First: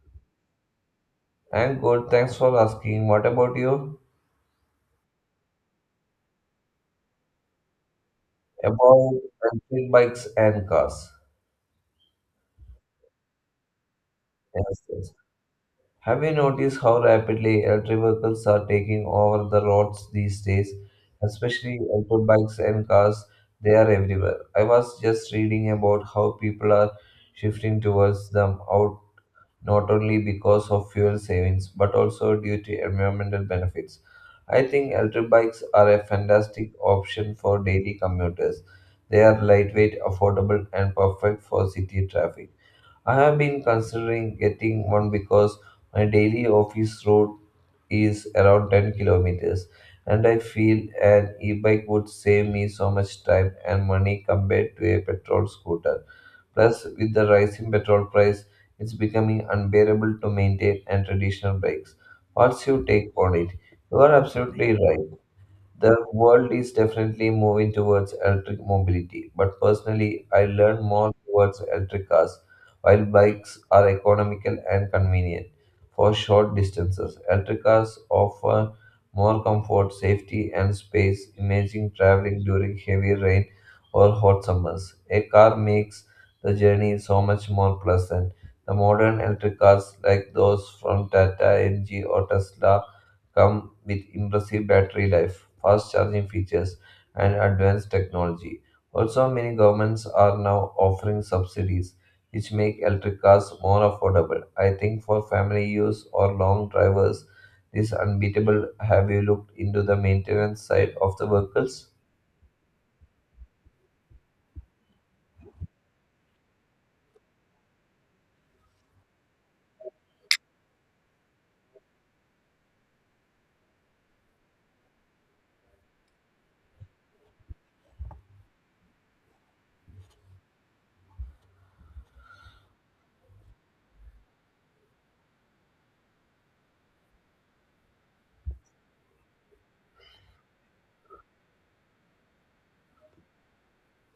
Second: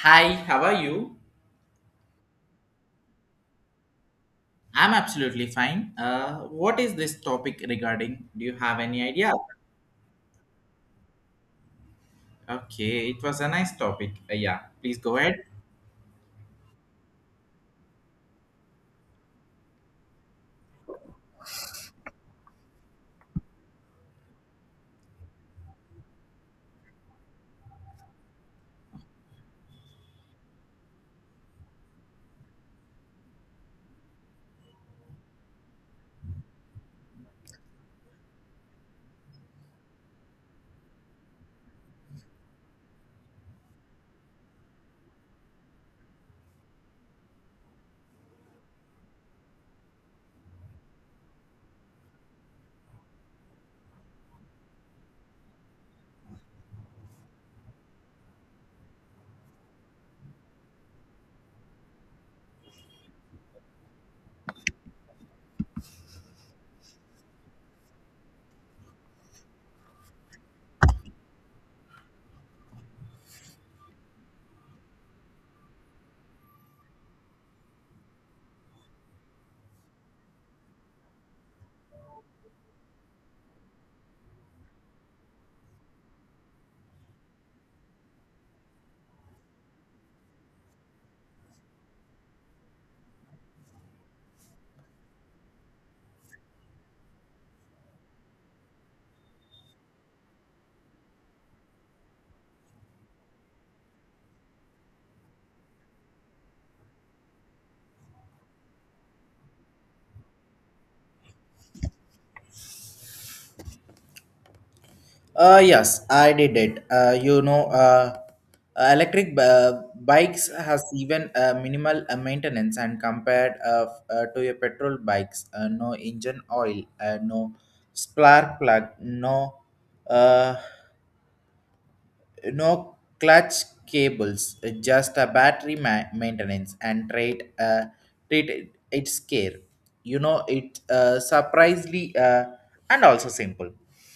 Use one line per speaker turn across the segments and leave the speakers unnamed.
Hi, how are you?
And good, thanks for asking. What about you?
I'm absolutely fine. What is this topic regarding? Do you have any
About
idea?
electric bikes and cars.
Okay, it was a nice topic. Yeah,
Yes,
please
yes.
go ahead.
Have you noticed how rapidly electric vehicles are taking over the roads these days? Especially electric bikes and cars, they are everywhere. I was just reading about how people are shifting towards them out not only because of fuel savings but also due to environmental benefits. I think electric bikes are a fantastic option for daily commuters. They are lightweight, affordable, and perfect for city traffic. I have been considering getting one because my daily office route is around 10 kilometers, and I feel an e bike would save me so much time and money compared to a petrol scooter. Plus, with the rise in petrol price, it's becoming unbearable to maintain and traditional bikes. What's your take on it? You are absolutely right. The world is definitely moving towards electric mobility, but personally, I lean more towards electric cars, while bikes are economical and convenient for short distances. Electric cars offer more comfort, safety, and space. Imagine traveling during heavy rain or hot summers. A car makes the journey so much more pleasant. The modern electric cars, like those from Tata, MG, or Tesla, come with impressive battery life, fast charging features, and advanced technology. Also, many governments are now offering subsidies, which make electric cars more affordable. I think for family use or long drivers, this unbeatable. Have you looked into the maintenance side of the vehicles?
Yes, I did it. Electric bikes has even minimal maintenance and compared to your petrol bikes, no engine oil, no spark plug, no. Uh, no clutch cables, just a battery maintenance and trade treat it, its care. You know, it surprisingly and also simple.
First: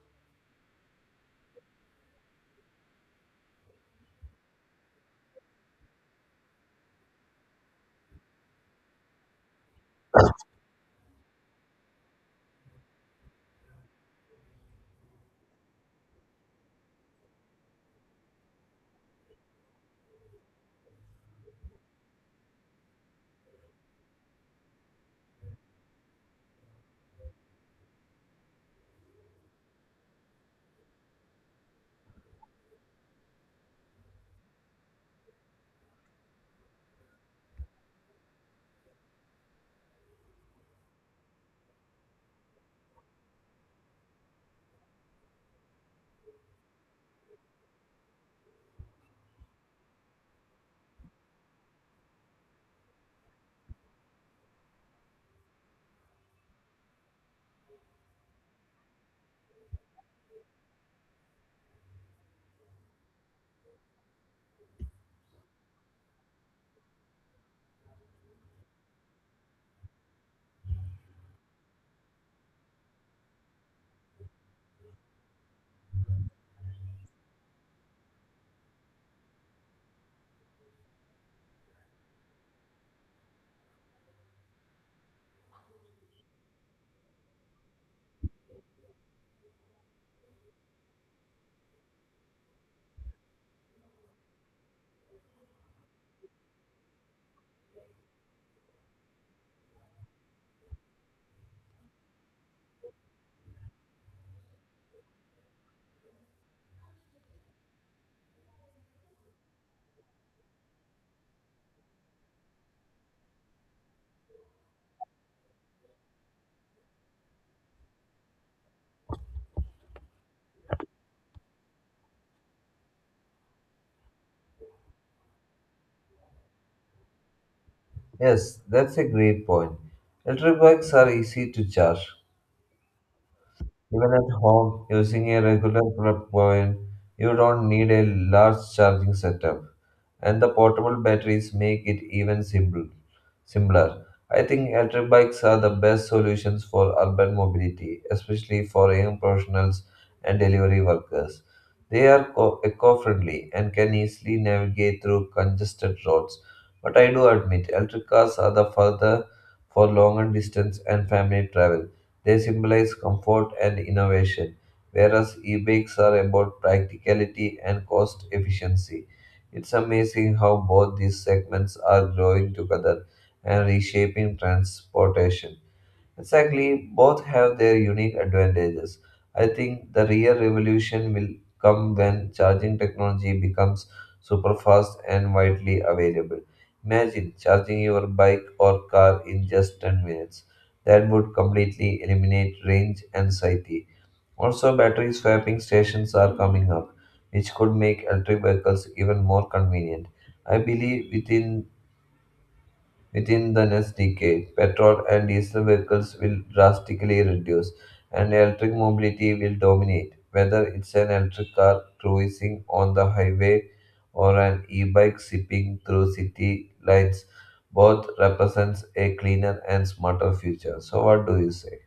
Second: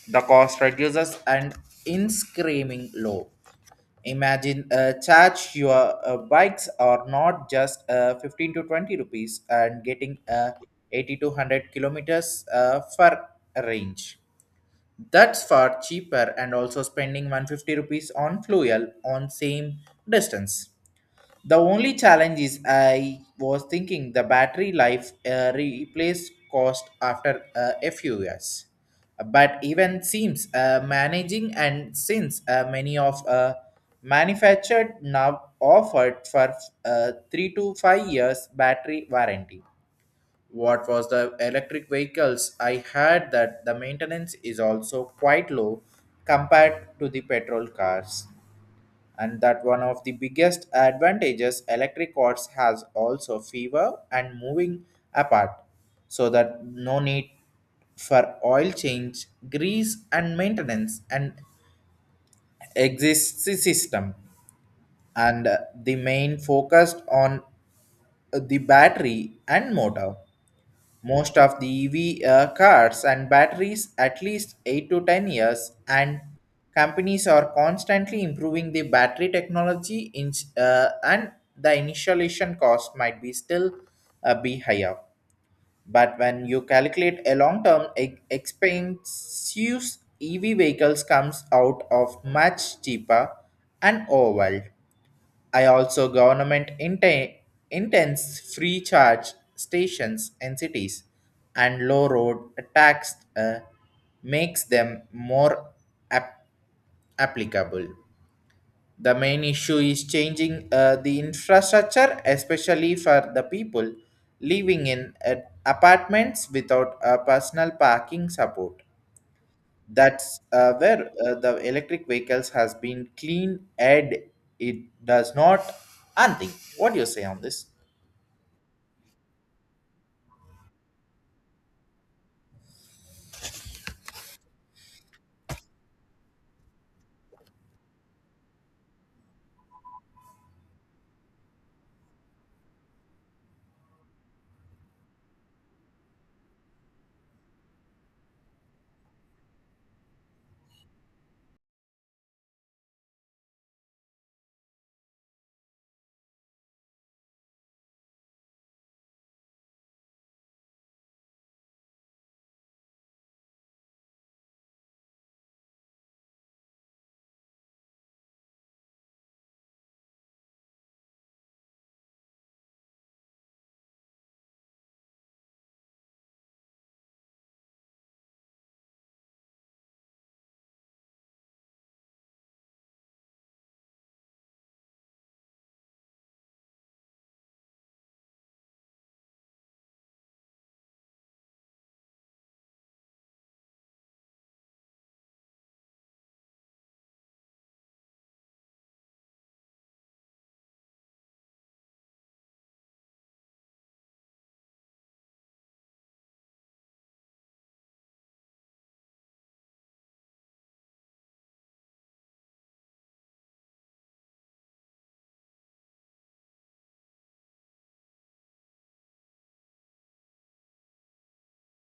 The cost reduces and in screaming low. Imagine charge your bikes are not just 15 to 20 rupees and getting 80 to 100 kilometers for range. That's far cheaper and also spending 150 rupees on fuel on same distance. The only challenge is I was thinking the battery life replace cost after a few years. But even seems managing and since many of manufactured now offered for 3 to 5 years battery warranty what was the electric vehicles? I heard that the maintenance is also quite low compared to the petrol cars, and that one of the biggest advantages electric cars has also fewer and moving apart, so that no need for oil change, grease, and maintenance and exists system, and the main focused on the battery and motor most of the EV cars and batteries at least 8 to 10 years, and companies are constantly improving the battery technology in, and The initialization cost might be still be higher, but when you calculate a long term expensive EV vehicles comes out of much cheaper and overwhelmed. I also government intends free charge stations in cities and low road tax makes them more ap- applicable. The main issue is changing the infrastructure, especially for the people living in apartments without a personal parking support. That's where the electric vehicles has been clean and it does not and think. What do you say on this?
Yes, that's a great point. Electric bikes are easy to charge. Even at home, using a regular plug point, you don't need a large charging setup, and the portable batteries make it even simpler. I think electric bikes are the best solutions for urban mobility, especially for young professionals and delivery workers. They are eco-friendly and can easily navigate through congested roads. But I do admit, electric cars are the further for longer distance and family travel. They symbolize comfort and innovation, whereas e-bikes are about practicality and cost efficiency. It's amazing how both these segments are growing together and reshaping transportation. Exactly, both have their unique advantages. I think the real revolution will come when charging technology becomes super fast and widely available. Imagine charging your bike or car in just 10 minutes. That would completely eliminate range anxiety. Also, battery swapping stations are coming up, which could make electric vehicles even more convenient. I believe within the next decade, petrol and diesel vehicles will drastically reduce, and electric mobility will dominate. Whether it's an electric car cruising on the highway or an e-bike zipping through city lights, both represents a cleaner and smarter future. So, what do you say?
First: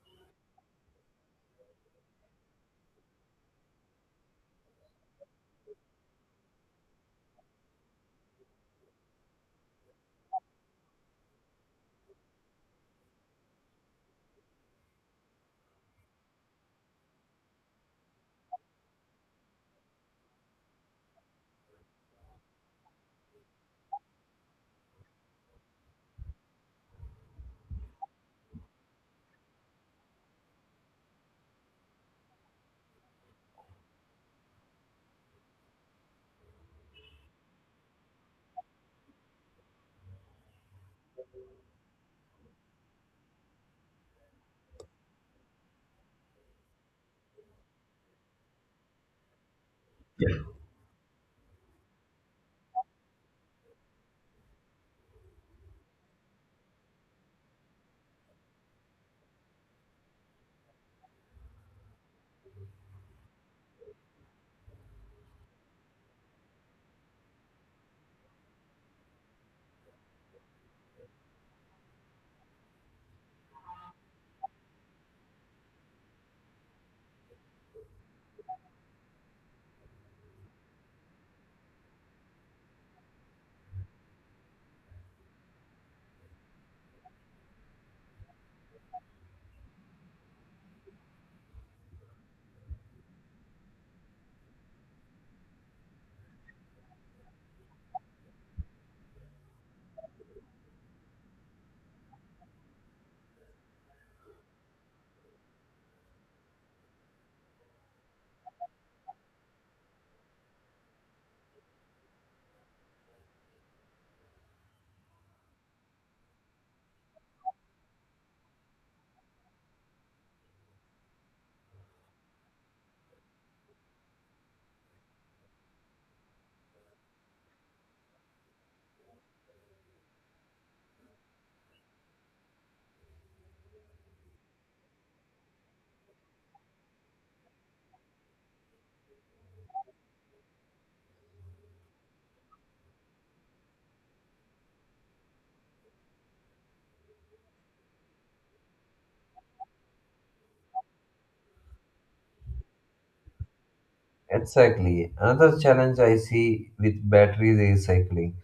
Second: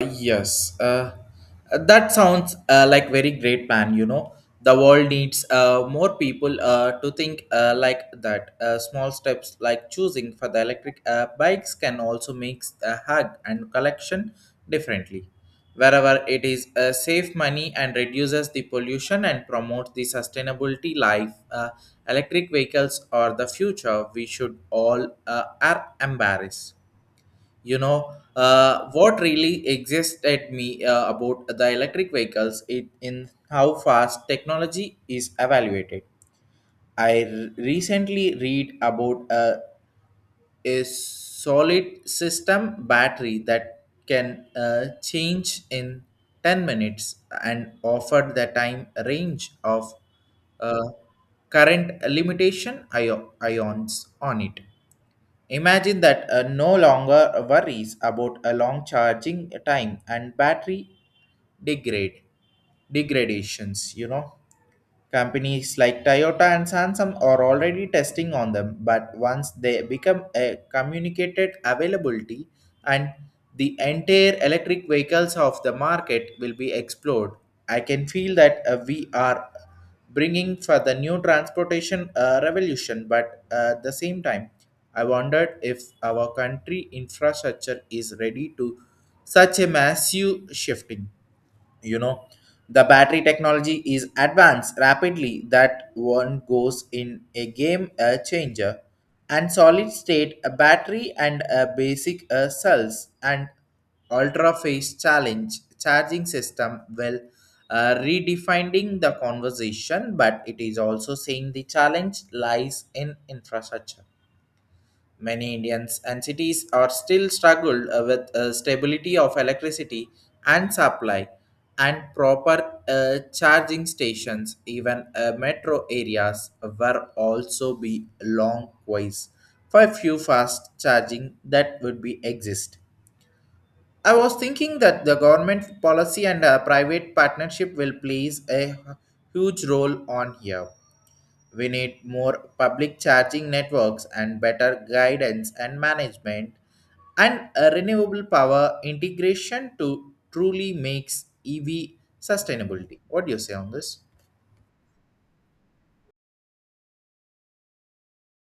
Yes, that sounds like very great plan. You know, the world needs more people to think like that. Small steps like choosing for the electric bikes can also make the hug and collection differently. Wherever it is save money and reduces the pollution and promotes the sustainability life. Electric vehicles are the future. We should all are embarrassed. You know, what really exists at me about the electric vehicles it, in how fast technology is evaluated. I recently read about a solid system battery that can change in 10 minutes and offer the time range of uh, current limitation ions on it. Imagine that no longer worries about a long charging time and battery degrade degradations, you know. Companies like Toyota and Samsung are already testing on them, but once they become a communicated availability and the entire electric vehicles of the market will be explored, I can feel that we are bringing for the new transportation revolution. But at the same time, I wondered if our country infrastructure is ready to such a massive shifting, you know, the battery technology is advanced rapidly that one goes in a game a changer and solid state a battery and a basic cells and ultra phase challenge charging system will redefining the conversation, but it is also saying the challenge lies in infrastructure. Many Indians and cities are still struggled with stability of electricity and supply and proper charging stations even metro areas were also be long ways for a few fast charging that would be exist. I was thinking that the government policy and private partnership will plays a huge role on here. We need more public charging networks and better guidance and management and a renewable power integration to truly makes EV sustainability. What do you say on this?
Exactly. Another challenge I see with battery recycling.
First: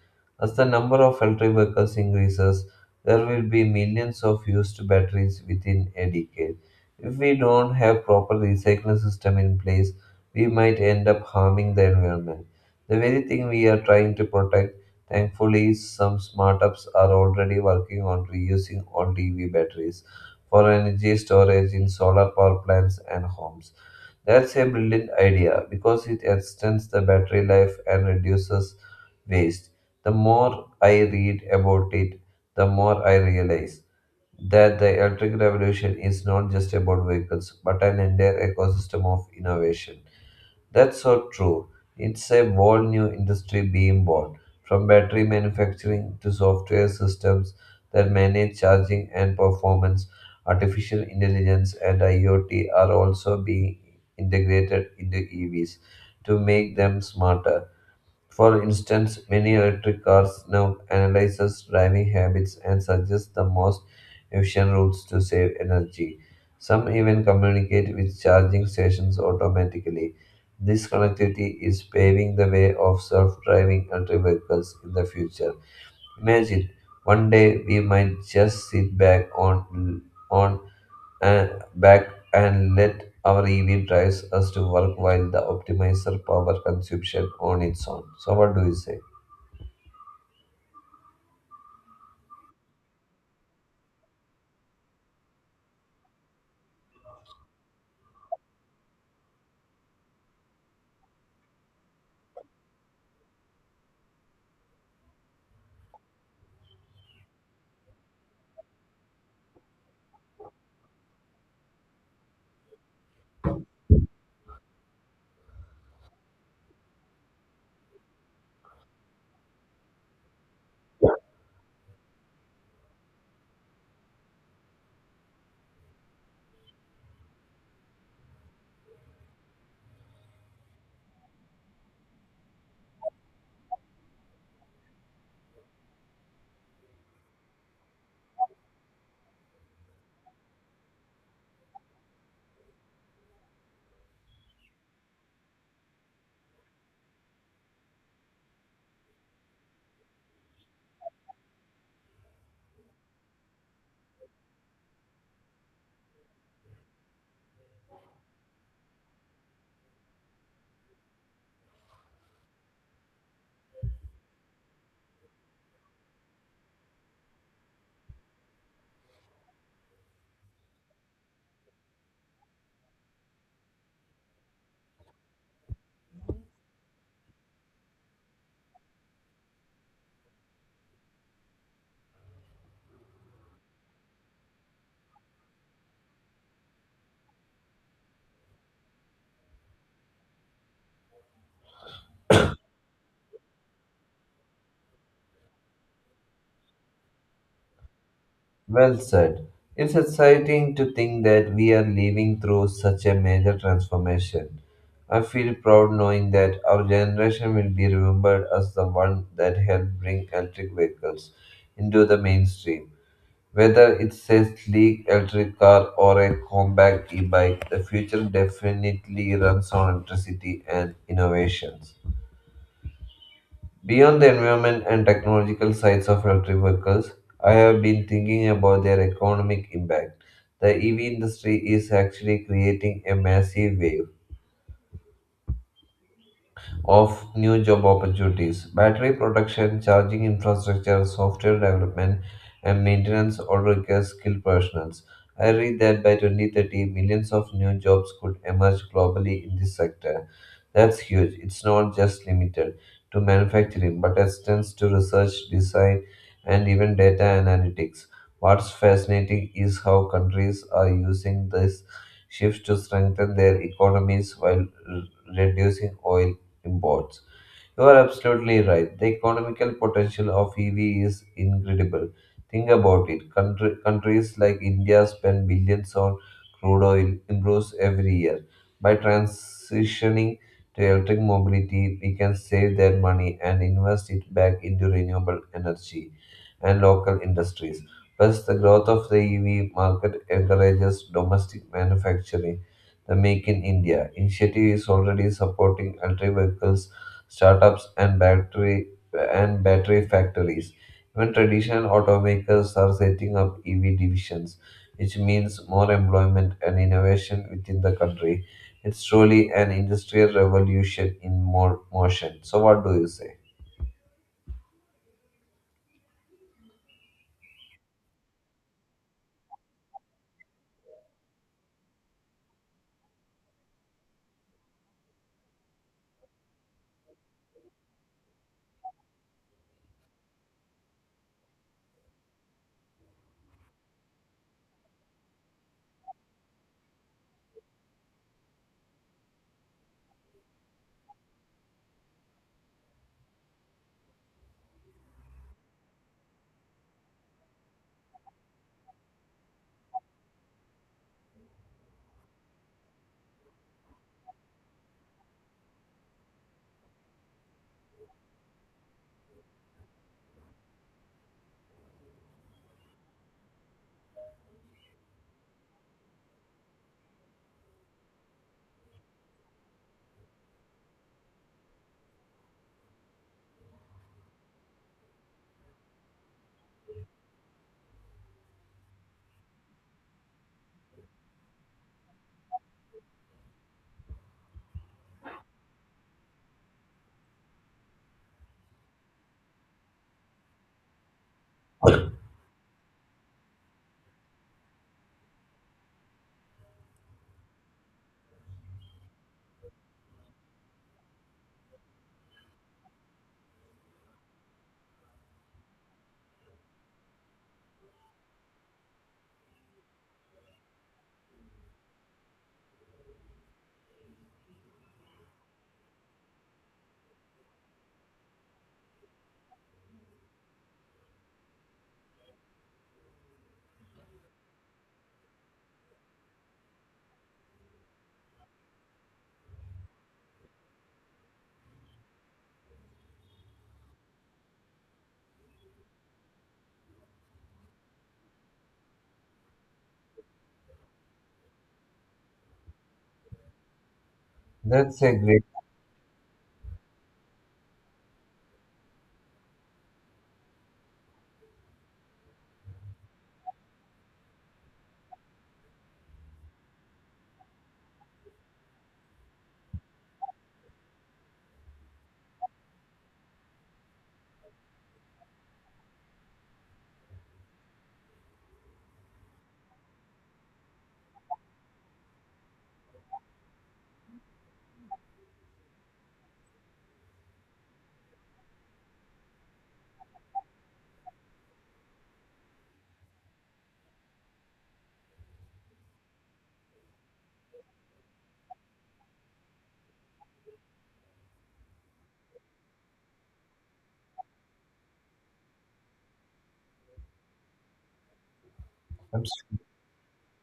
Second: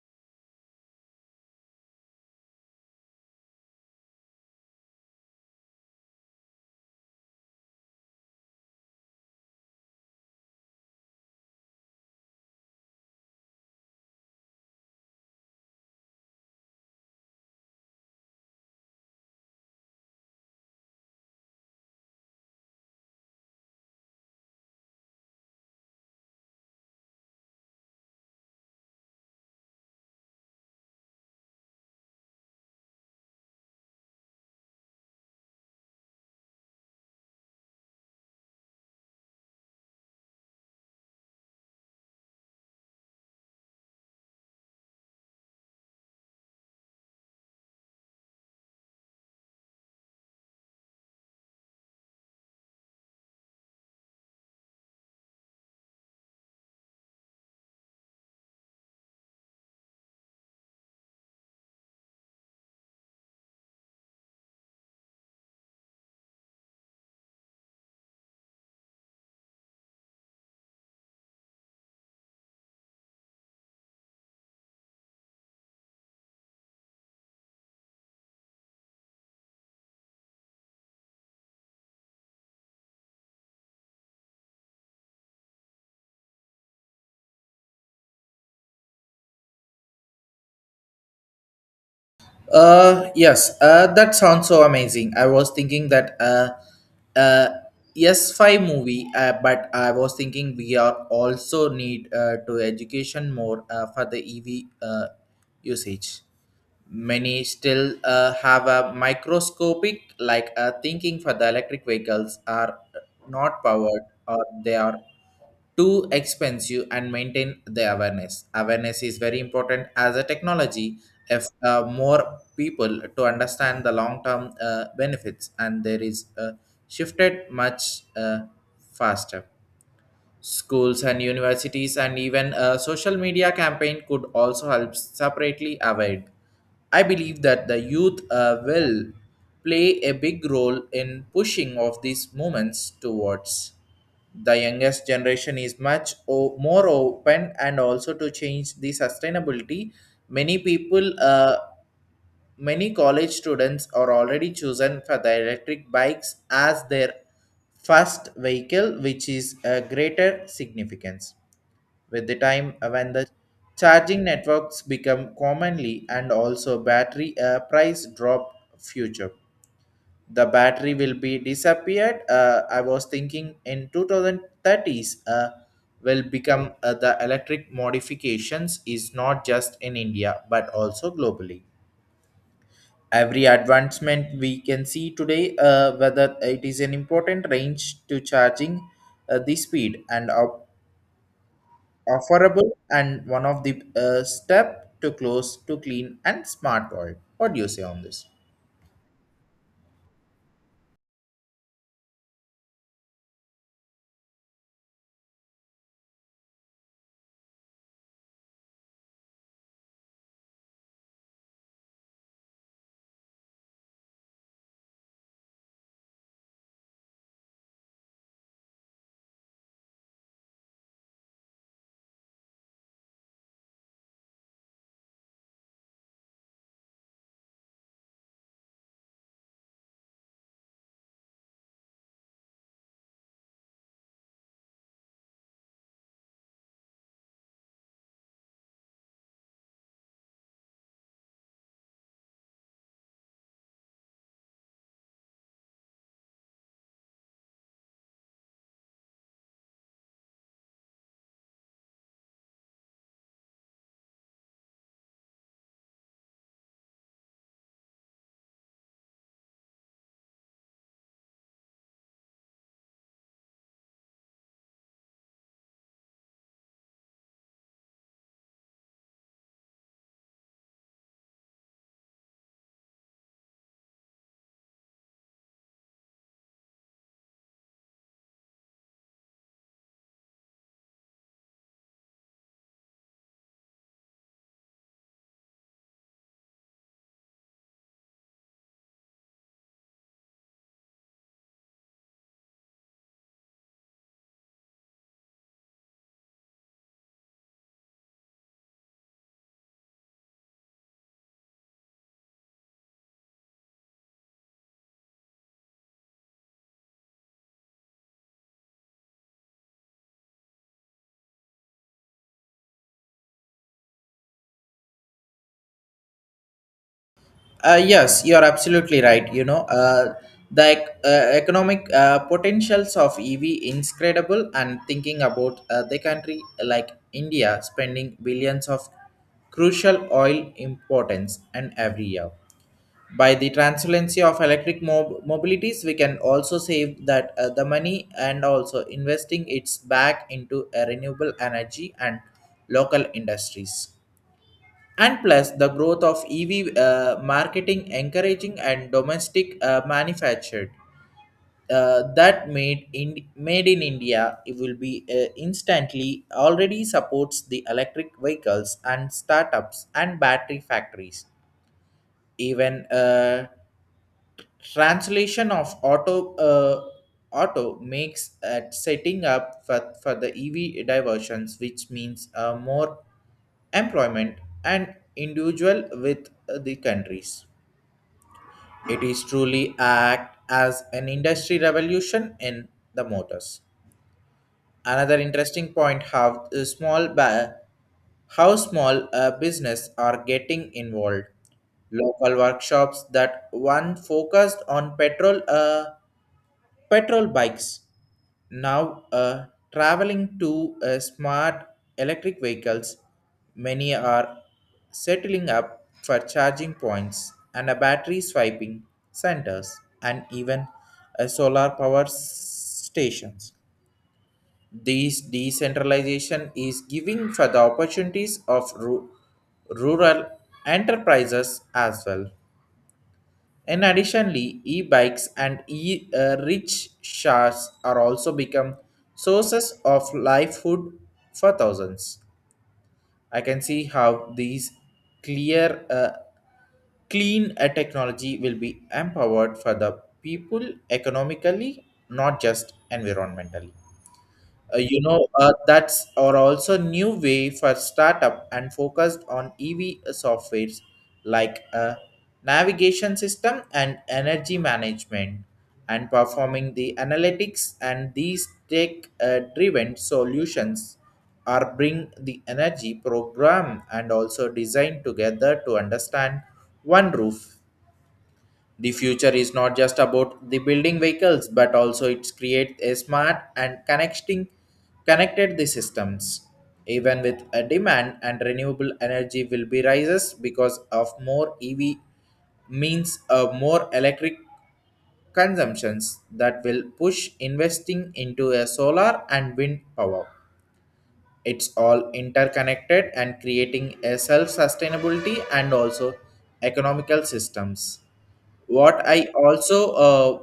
As the number of electric vehicles increases, there will be millions of used batteries within a decade. If we don't have proper recycling system in place, we might end up harming the environment. The very thing we are trying to protect, thankfully, some startups are already working on reusing old EV batteries for energy storage in solar power plants and homes. That's a brilliant idea because it extends the battery life and reduces waste. The more I read about it, the more I realize that the electric revolution is not just about vehicles but an entire ecosystem of innovation. That's so true. It's a whole new industry being born, from battery manufacturing to software systems that manage charging and performance. Artificial intelligence and IoT are also being integrated into EVs to make them smarter. For instance, many electric cars now analyze driving habits and suggest the most efficient routes to save energy. Some even communicate with charging stations automatically. This connectivity is paving the way of self-driving electric vehicles in the future. Imagine one day we might just sit back on and back and let our EV drives us to work while the optimizer power consumption on its own. So what do you say?
Yes, that sounds so amazing. I was thinking that uh, yes, 5 movie, but I was thinking we are also need to education more for the EV usage. Many still have a microscopic like thinking for the electric vehicles are not powered or they are too expensive and maintain the awareness is very important as a technology. If more people to understand the long term benefits and there is shifted much faster. Schools and universities and even a social media campaign could also help separately avoid. I believe that the youth will play a big role in pushing of these movements towards. The youngest generation is much more open and also to change the sustainability. Many people uh, Many college students are already chosen for the electric bikes as their first vehicle, which is a greater significance. With the time when the charging networks become commonly and also battery price drop future, the battery will be disappeared. I was thinking in 2030s will become the electric modifications is not just in India but also globally. Every advancement we can see today whether it is an important range to charging the speed and offerable and one of the step to close to clean and smart world. What do you say on this?
Well said. It's exciting to think that we are living through such a major transformation. I feel proud knowing that our generation will be remembered as the one that helped bring electric vehicles into the mainstream. Whether it's a sleek electric car or a compact e-bike, the future definitely runs on electricity and innovations. Beyond the environment and technological sides of electric vehicles, I have been thinking about their economic impact. The EV industry is actually creating a massive wave of new job opportunities. Battery production, charging infrastructure, software development, and maintenance all require skilled professionals. I read that by 2030, millions of new jobs could emerge globally in this sector. That's huge. It's not just limited to manufacturing, but extends to research, design, and even data analytics. What's fascinating is how countries are using this shift to strengthen their economies while r- reducing oil imports. You are absolutely right. The economical potential of EV is incredible. Think about it. Countries like India spend billions on crude oil improves every year. By transitioning to electric mobility, we can save that money and invest it back into renewable energy and local industries. Plus, the growth of the EV market encourages domestic manufacturing. The Make in India initiative is already supporting electric vehicles, startups, and battery factories. Even traditional automakers are setting up EV divisions, which means more employment and innovation within the country. It's truly an industrial revolution in more motion. So, what do you say?
Yes, you are absolutely right. You know, the economic potentials of EV incredible and thinking about the country like India spending billions of crucial oil importance and every year, by the transparency of electric mobilities we can also save that the money and also investing it's back into a renewable energy and local industries, and plus the growth of EV marketing encouraging and domestic manufactured that made in India. It will be instantly already supports the electric vehicles and startups and battery factories, even Translation of auto makes at setting up for the EV diversions, which means more employment and individual with the countries. It is truly act as an industry revolution in the motors. Another interesting point: how small business are getting involved. Local workshops that one focused on petrol bikes now are traveling to smart electric vehicles. Many are settling up for charging points and a battery swiping centers and even a solar power stations. These decentralization is giving for the opportunities of rural enterprises as well. In additionally, e-bikes and e-rickshaws are also become sources of livelihood for thousands. I can see how these clear, uh, clean technology will be empowered for the people economically, not just environmentally.
That's
You
a
know,
great.
that's are also new way for startup and focused on EV softwares like a navigation system and energy management and performing the analytics, and these tech driven solutions are bring the energy program and also design together to understand one roof. The future is not just about the building vehicles, but also it creates a smart and connecting connected the systems. Even with a demand and renewable energy will be rises because of more EV means a more electric consumptions that will push investing into a solar and wind power. It's all interconnected and creating a self-sustainability and also economical systems. what i also uh,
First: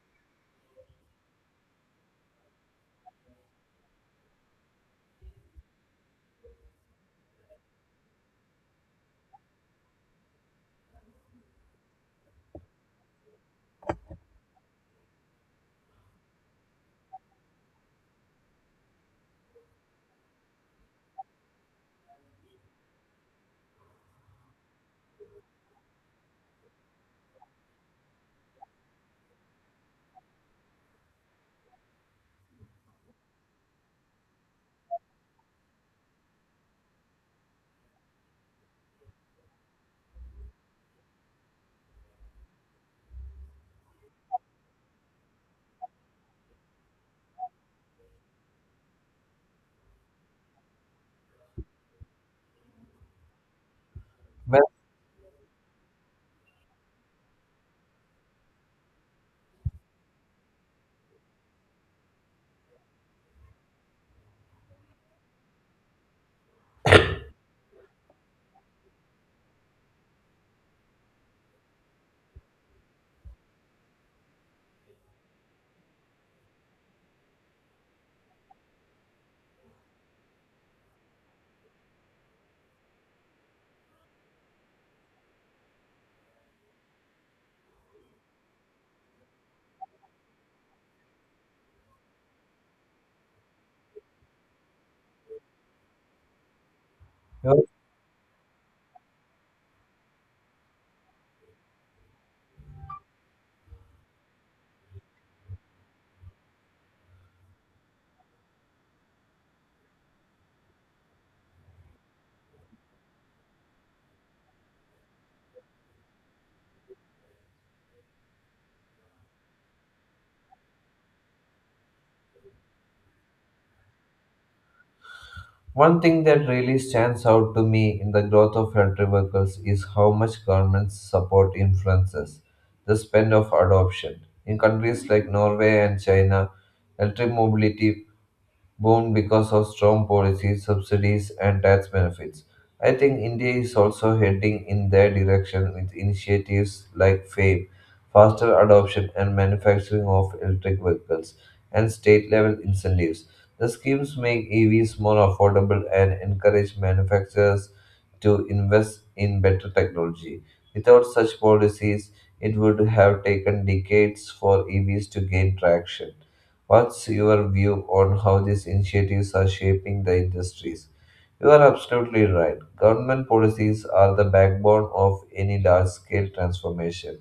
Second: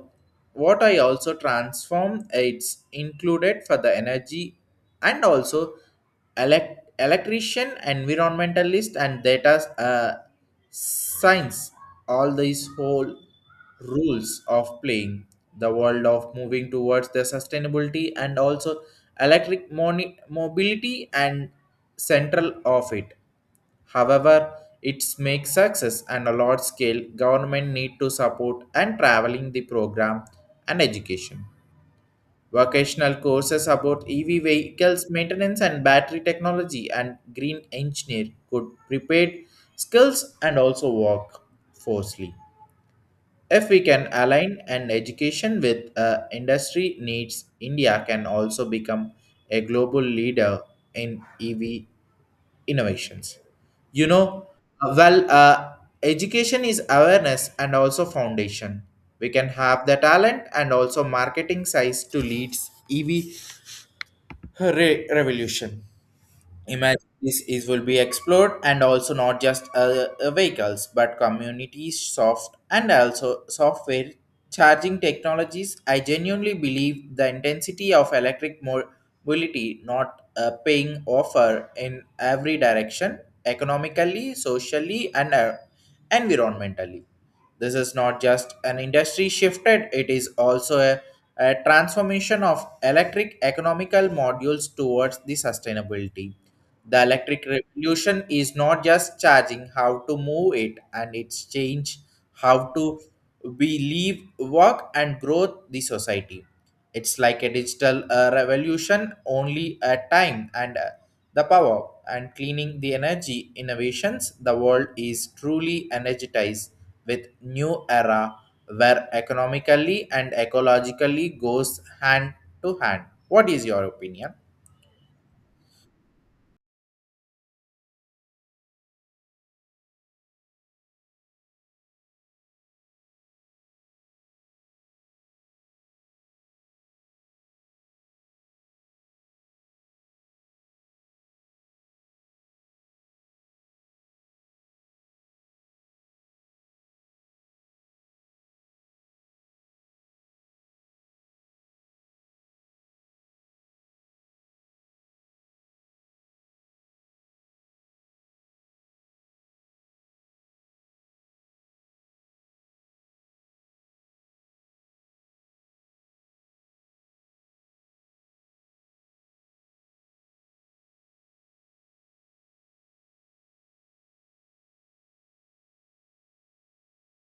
what i also transform it's included for the energy and also electrician environmentalist and data science. All these whole rules of playing the world of moving towards the sustainability and also electric mobility and central of it. However, its make success and a large scale government need to support and traveling the program and education. Vocational courses about EV vehicles maintenance and battery technology and green engineer could prepare skills and also work forcefully. If we can align an education with industry needs, India can also become a global leader in EV innovations. You know,
Well,
well, education is awareness and also foundation. We can have the talent and also marketing size to lead EV revolution. Imagine this is will be explored and also not just vehicles but communities, soft and also software charging technologies. I genuinely believe the intensity of electric mobility not paying offer in every direction, economically, socially, and environmentally. This is not just an industry shifted, it is also a transformation of electric economical modules towards the sustainability. The electric
you.
revolution is not just charging how to move it and it's change how to we live, work and grow the society. It's like a digital revolution only a time and the power and cleaning the energy innovations the world is truly energized with new era where economically and ecologically goes hand to hand. What is your opinion?
One thing that really stands out to me in the growth of elderly workers is how much government support influences the spend of adoption. In countries like Norway and China, elderly mobility boomed because of strong policies, subsidies, and tax benefits. I think India is also heading in their direction with initiatives like FAME, faster adoption and manufacturing of electric vehicles, and state level incentives. The schemes make EVs more affordable and encourage manufacturers to invest in better technology. Without such policies, it would have taken decades for EVs to gain traction. What's your view on how these initiatives are shaping the industries? You are absolutely right. Government policies are the backbone of any large scale transformation.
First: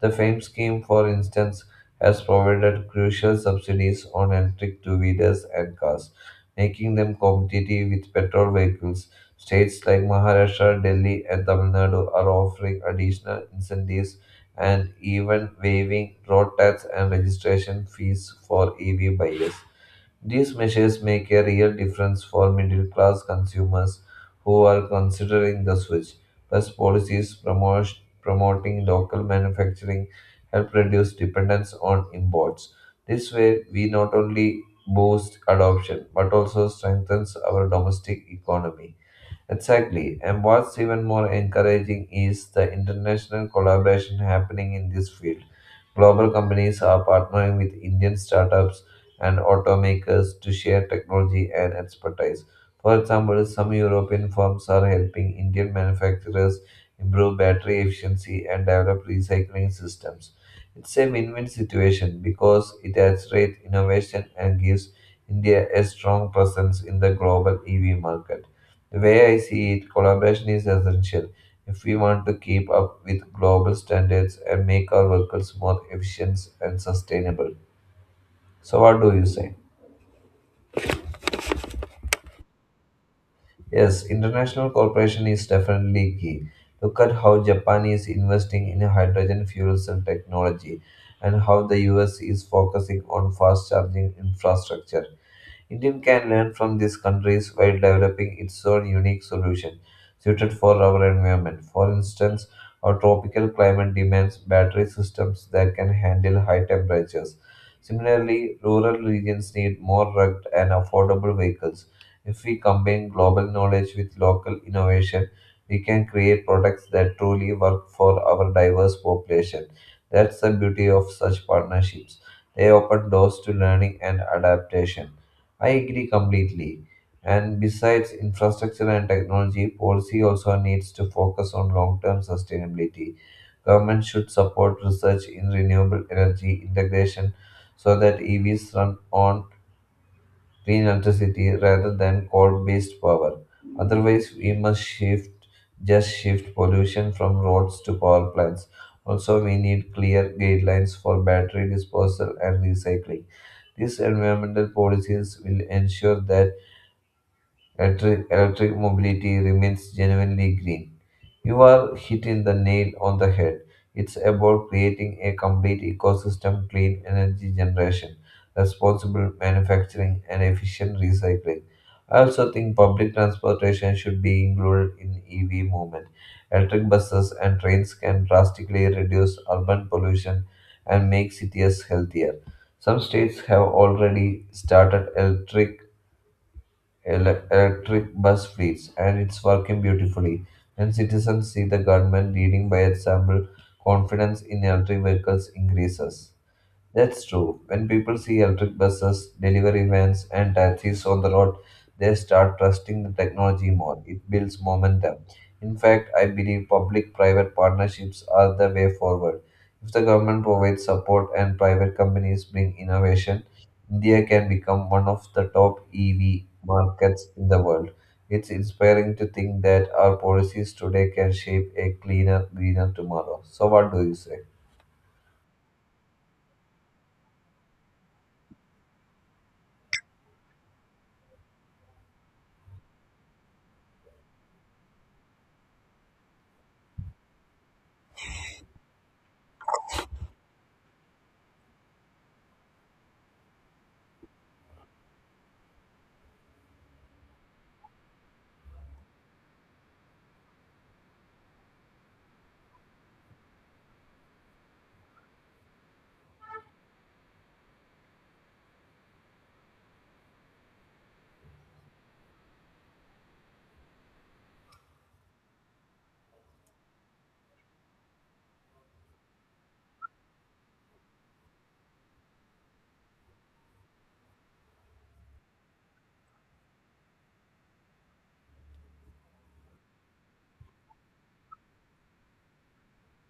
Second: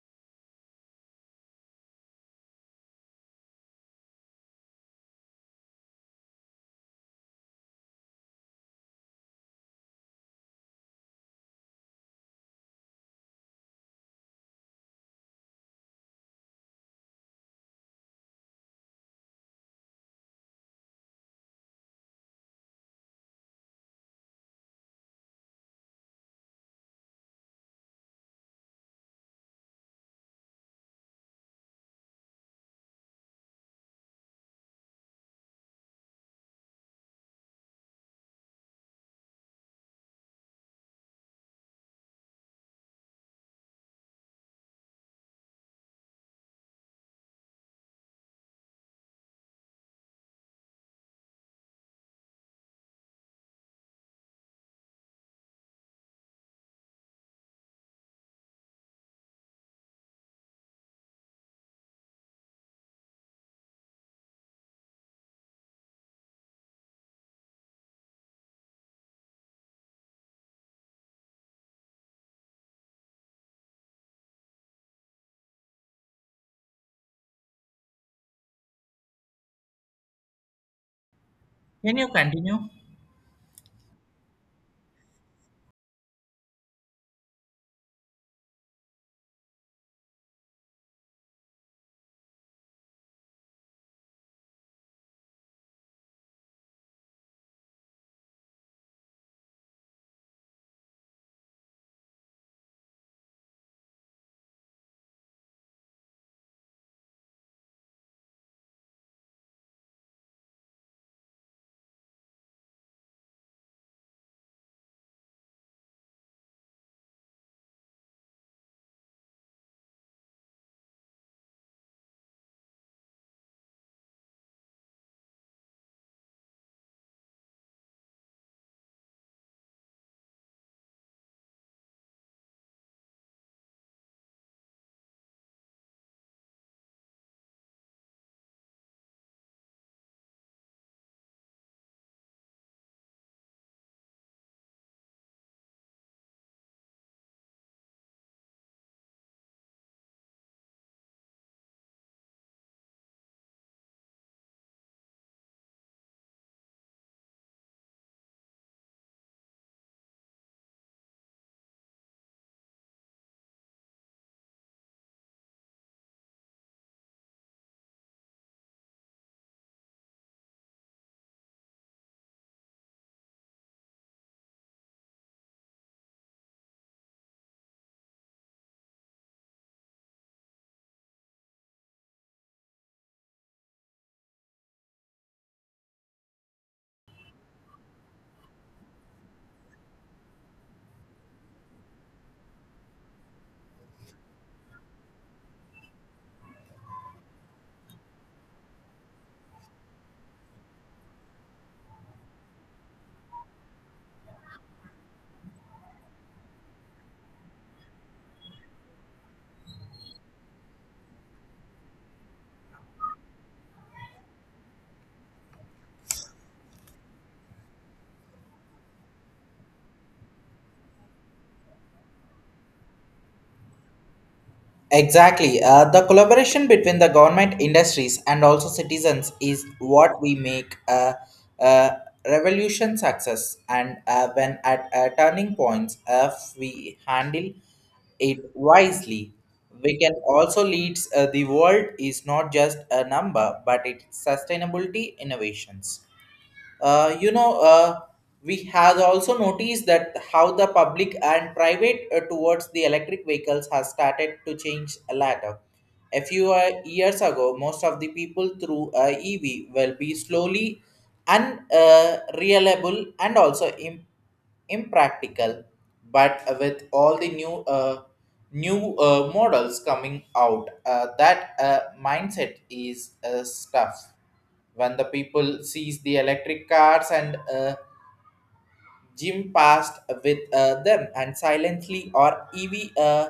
The FAME scheme, for instance, has provided crucial subsidies on electric two wheelers and cars, making them competitive with petrol vehicles. States like Maharashtra, Delhi, and Tamil Nadu are offering additional incentives and even waiving road tax and registration fees for EV buyers. These measures make a real difference for middle class consumers who are considering the switch. Plus, promoting local manufacturing help reduce dependence on imports. This way, we not only boost adoption but also strengthens our domestic economy. Exactly. And what's even more encouraging is the international collaboration happening in this field. Global companies are partnering with Indian startups and automakers to share technology and expertise. For example, some European firms are helping Indian manufacturers improve battery efficiency and develop recycling systems. It's a win win situation because it accelerates innovation and gives India a strong presence in the global EV market. The way I see it, collaboration is essential if we want to keep up with global standards and make our vehicles more efficient and sustainable. So, what do you say?
Can you continue?
Yes, international cooperation is definitely key. Look at how Japan is investing in hydrogen fuels and technology, and how the US is focusing on fast charging infrastructure. India can learn from these countries while developing its own unique solution suited for our environment. For instance, our tropical climate demands battery systems that can handle high temperatures. Similarly, rural regions need more rugged and affordable vehicles. If we combine global knowledge with local innovation, we can create products that truly work for our diverse population. That's the beauty of such partnerships. They open doors to learning and adaptation. I agree completely. And besides infrastructure and technology, policy also needs to focus on long term sustainability. Government should support research in renewable energy integration so that EVs run on clean electricity rather than coal based power. Otherwise, we must shift just shift pollution from roads to power plants. Also, we need clear guidelines for battery disposal and recycling. These environmental policies will ensure that electric mobility remains genuinely green. You are hitting the nail on the head. It's about creating a complete ecosystem, clean energy generation, responsible manufacturing, and efficient recycling. I also think public transportation should be included in EV movement. Electric buses and trains can drastically reduce urban pollution and make cities healthier. Some states have already started electric bus fleets, and it's working beautifully. When citizens see the government leading by example, confidence in electric vehicles increases. That's true. When people see electric buses, delivery vans, and taxis on the road, they start trusting the technology more. It builds momentum. In fact, I believe public private partnerships are the way forward. If the government provides support and private companies bring innovation, India can become one of the top EV markets in the world. It's inspiring to think that our policies today can shape a cleaner, greener tomorrow. So, what do you say?
Exactly. The collaboration between the government, industries, and also citizens is what we make a revolution success. And when at turning points, if we handle it wisely, we can also lead the world is not just a number, but it's sustainability innovations. You know, we have also noticed that how the public and private towards the electric vehicles has started to change a lot. A few years ago, most of the people through EV will be slowly unreliable and also impractical. But with all the new models coming out, that mindset is stuff. When the people sees the electric cars and Jim passed with them and silently or EV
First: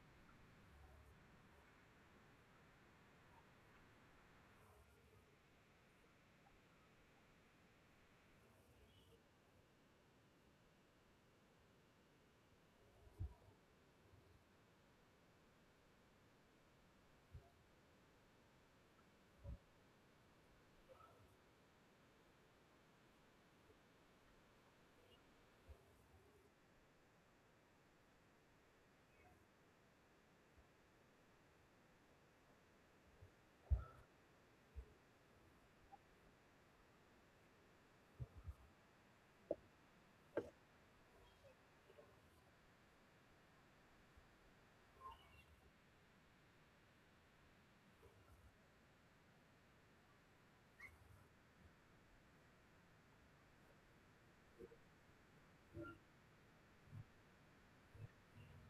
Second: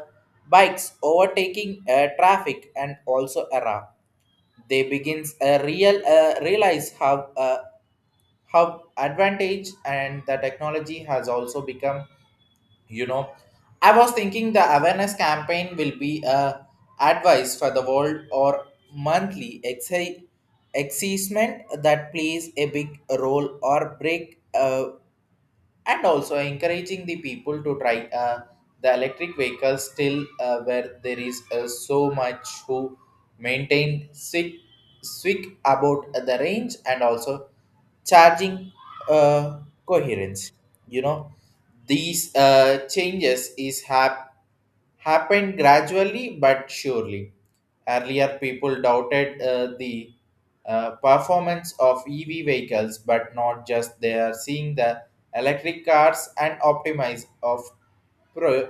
bikes overtaking traffic and also era, they begins realize how advantage and the technology has also become. You know, I was thinking the awareness campaign will be a advice for the world or monthly excitement that plays a big role or break, and also encouraging the people to try the electric vehicles still where there is so much who maintain sick about the range and also charging uh, coherence, you know. These changes is happening happened gradually but surely. Earlier, people doubted the performance of EV vehicles, but not just they are seeing the electric cars and optimize of pro-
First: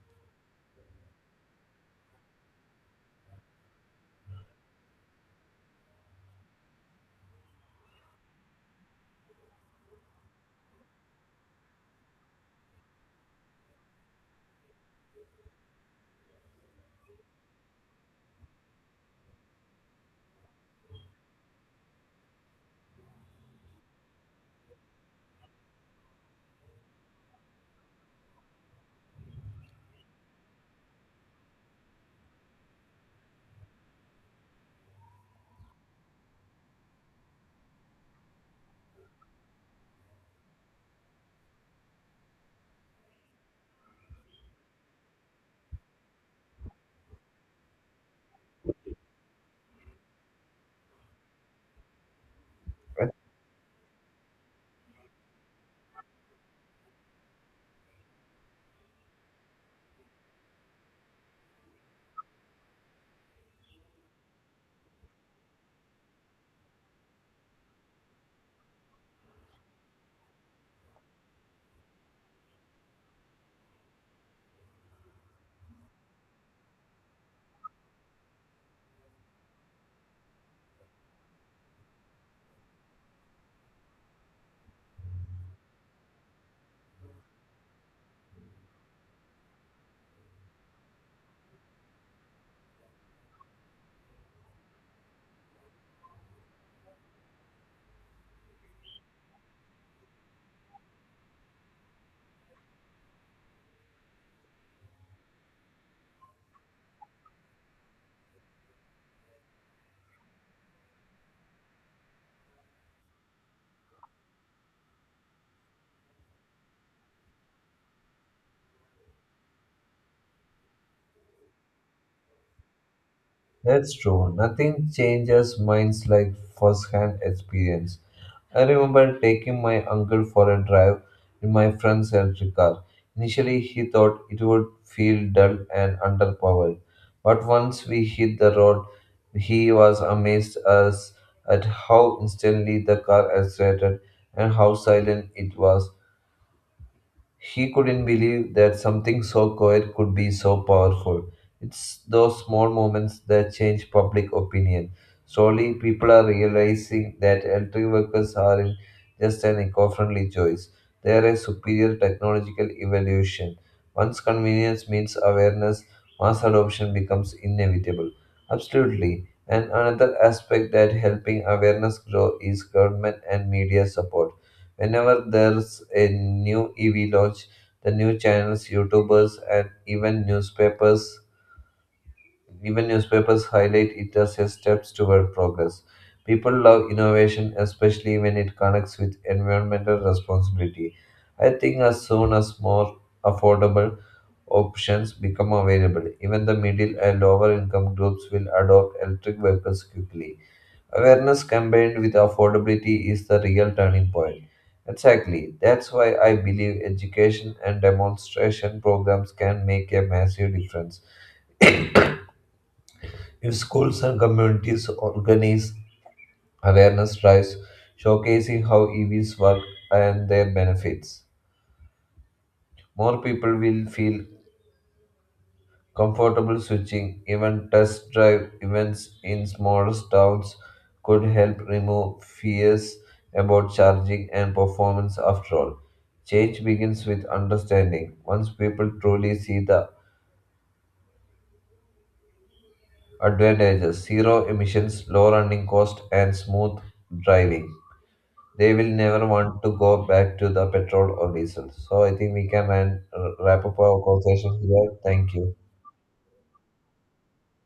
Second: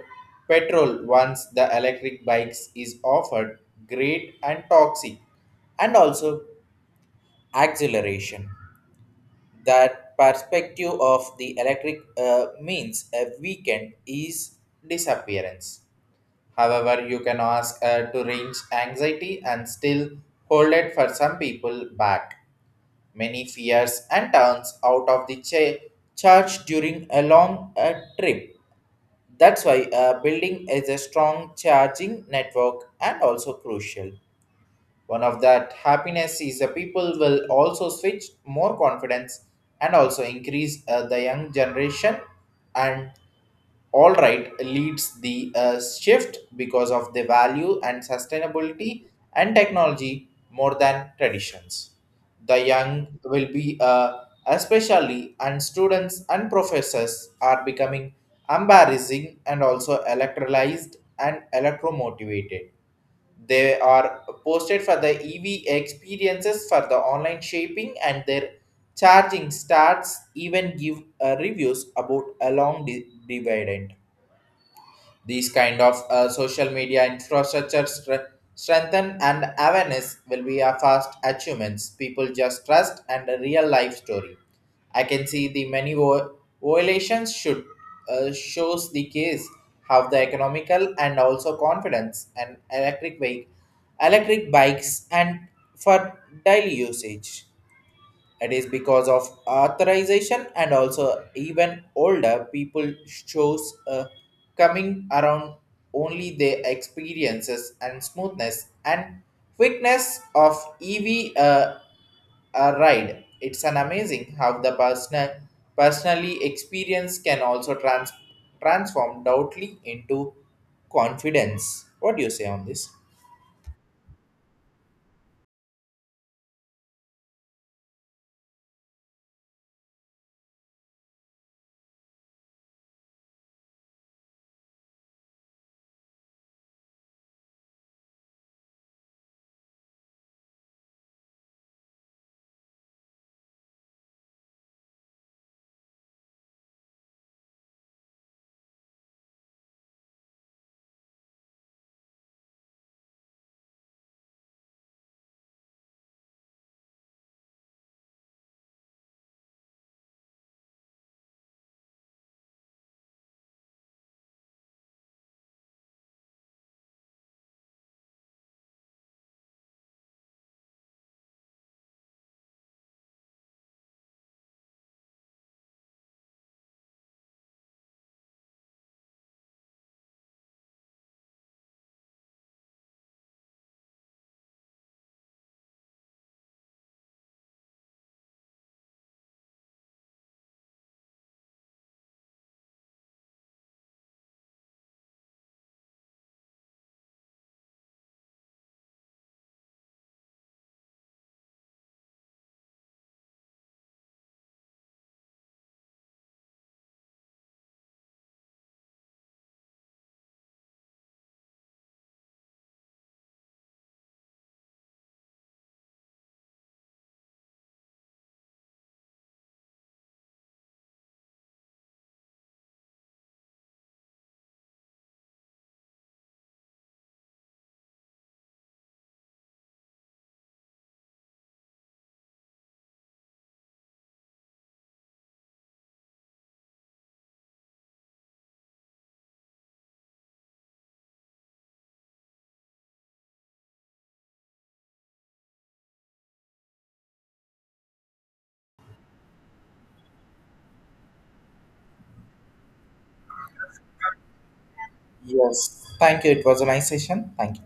petrol once the electric bikes is offered great and toxic and also acceleration. That perspective of the electric means a weekend is disappearance. However, you can ask to range anxiety and still hold it for some people back. Many fears and turns out of the charge during a long trip. That's why building is a strong charging network and also crucial. One of that happiness is the people will also switch more confidence and also increase the young generation, and all right leads the shift because of the value and sustainability and technology more than traditions. The young will be especially and students and professors are becoming embarrassing and also electrolyzed and electromotivated. They are posted for the EV experiences for the online shaping and their charging starts even give reviews about a long dividend. These kind of social media infrastructure strengthen and awareness will be a fast achievements. People just trust and a real life story. I can see the many violations should shows the case how the economical and also confidence and electric bikes and for daily usage. It is because of authorization and also even older people shows coming around only their experiences and smoothness and quickness of EV ride. It's an amazing how the personally experience can also transform doubtly into confidence. What do you say on this?
That's true. Nothing changes minds like first-hand experience. I remember taking my uncle for a drive in my friend's electric car. Initially, he thought it would feel dull and underpowered, but once we hit the road, he was amazed as at how instantly the car accelerated and how silent it was. He couldn't believe that something so quiet could be so powerful. It's those small moments that change public opinion. Slowly, people are realizing that electric vehicles aren't just an eco friendly choice, they are a superior technological evolution. Once convenience meets awareness, mass adoption becomes inevitable. Absolutely. And another aspect that helping awareness grow is government and media support. Whenever there's a new EV launch, the new channels, YouTubers, and even newspapers highlight it as a steps toward progress. People love innovation, especially when it connects with environmental responsibility. I think as soon as more affordable options become available, even the middle and lower income groups will adopt electric vehicles quickly. Awareness combined with affordability is the real turning point. Exactly. That's why I believe education and demonstration programs can make a massive difference. If schools and communities organize awareness drives showcasing how EVs work and their benefits, more people will feel comfortable switching, even test drive events in small towns, could help remove fears about charging and performance. After all, change begins with understanding. Once people truly see the advantages, zero emissions, low running cost, and smooth driving, they will never want to go back to the petrol or diesel. So I think we can wrap up our conversation here. Thank you.
Yes. Thank you. It was a nice session. Thank you.